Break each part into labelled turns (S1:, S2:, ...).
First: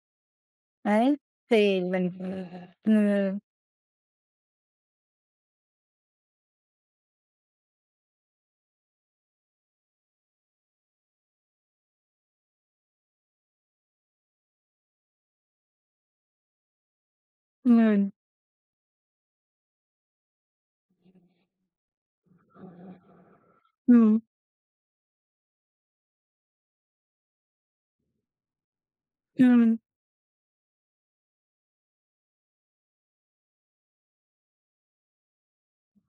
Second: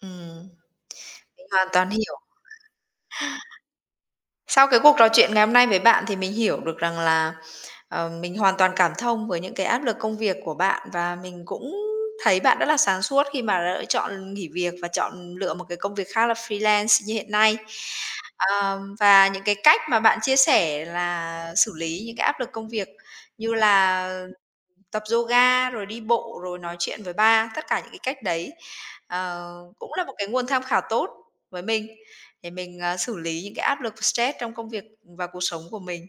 S1: Ừm,
S2: Ấy,
S1: mình hoàn
S2: thì
S1: toàn
S2: mình
S1: hiểu.
S2: [unintelligible]
S1: Sau cái cuộc trò chuyện ngày hôm nay với bạn thì mình hiểu được rằng là, ờ, mình hoàn toàn cảm thông với những cái áp lực công việc của bạn và mình cũng thấy bạn rất là sáng suốt khi mà lựa chọn nghỉ việc và chọn lựa một cái công việc khác là freelance như hiện nay.
S2: [unintelligible]
S1: À, và những cái cách mà bạn chia sẻ là xử lý những cái áp lực công việc như là
S2: Ừm.
S1: tập yoga, rồi đi bộ, rồi nói chuyện với ba, tất cả những cái cách đấy, ờ,
S2: Ừm.
S1: cũng là một cái nguồn tham khảo tốt với mình, để mình, à, xử lý những cái áp lực stress trong công việc và cuộc sống của mình.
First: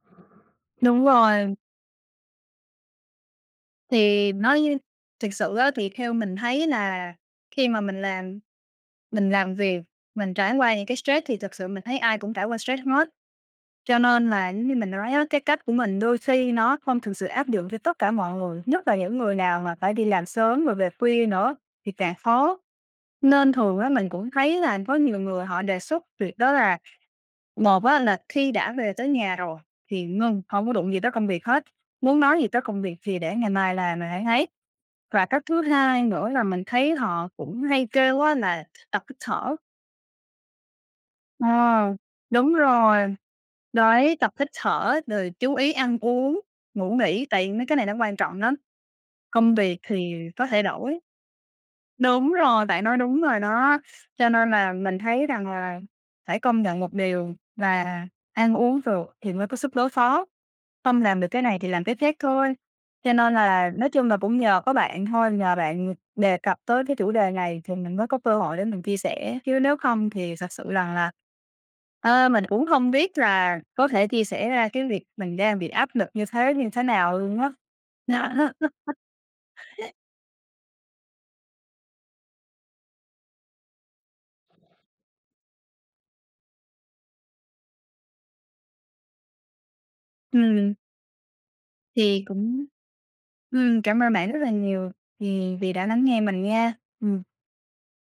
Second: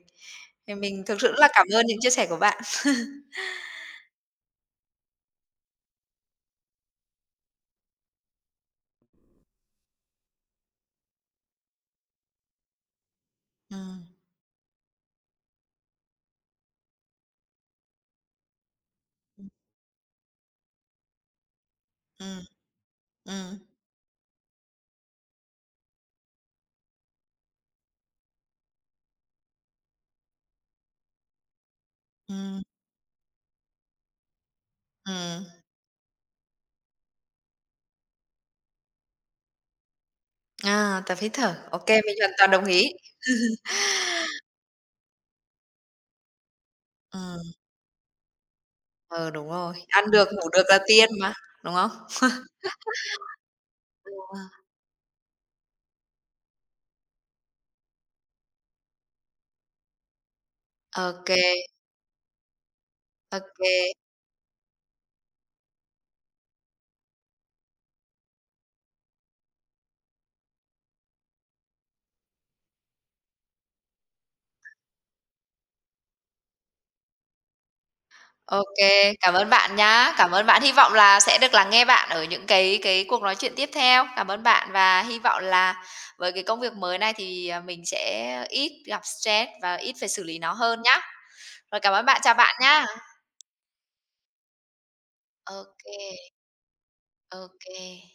S1: Thì mình
S2: Đúng
S1: thực sự rất là
S2: rồi.
S1: cảm ơn những chia sẻ của bạn.
S2: Thì nói thiệt sự á thì theo mình thấy là khi mà mình làm mình làm việc, mình trải qua những cái stress thì thật sự mình thấy ai cũng trải qua stress hết. Cho
S1: À.
S2: nên là giống như mình nói á, cái cách của mình đôi khi nó không thực sự áp dụng cho tất cả mọi người, nhất là những người nào mà phải đi làm sớm rồi về khuya nữa thì càng
S1: Ừm.
S2: khó. Nên
S1: Ừm.
S2: thường á mình cũng thấy là có nhiều người họ đề xuất việc đó là một á là khi đã về tới nhà rồi thì ngưng, hông có đụng gì tới công việc hết, muốn nói gì
S1: Ừm.
S2: tới công việc thì để ngày mai làm rồi hẵng ấy. Và cách
S1: Ừm.
S2: thứ hai nữa là mình thấy họ cũng hay kêu á là tập hít thở.
S1: À! Tập hít
S2: Ờ.
S1: thở. Ô kê, mình hoàn toàn
S2: Đúng
S1: đồng ý.
S2: rồi, đấy, tập hít thở, rồi chú ý ăn uống, ngủ nghỉ,
S1: Ờ.
S2: tại mấy cái này nó quan trọng lắm.
S1: Ờ, đúng
S2: Công
S1: rồi.
S2: việc
S1: Ăn
S2: thì
S1: được
S2: có
S1: ngủ được
S2: thể
S1: là
S2: đổi.
S1: tiên mà, đúng không?
S2: Đúng rồi! Bạn nói đúng rồi đó. Cho nên
S1: [unintelligible]
S2: là mình thấy rằng là phải công nhận một điều là ăn uống được thì mới có sức đối phó, không
S1: Ô
S2: làm được cái
S1: kê.
S2: này thì làm cái khác thôi. Cho nên
S1: Ô
S2: là,
S1: kê.
S2: nói chung là, cũng nhờ có bạn thôi, nhờ bạn đề cập tới cái chủ đề này thì mình mới có cơ hội để mình chia sẻ, chứ nếu không thì thật sự rằng là, ờ, mình cũng hông biết là có thể chia sẻ ra cái việc mình đang bị áp lực như thế như thế nào luôn á.
S1: Ô kê, cảm ơn bạn nhá. Cảm ơn bạn. Hy vọng là sẽ được lắng nghe bạn ở những cái cái cuộc nói chuyện tiếp theo. Cảm ơn bạn và hy vọng là với cái công việc mới này thì, à, mình sẽ ít gặp stress và ít phải xử lý nó
S2: Ừm.
S1: hơn nhá. Rồi cảm ơn bạn,
S2: Thì
S1: chào bạn
S2: cũng
S1: nha!
S2: ừm, cảm ơn bạn rất là nhiều vì
S1: Ô
S2: vì đã lắng nghe
S1: kê.
S2: mình nha. Ừm.
S1: Ô kê.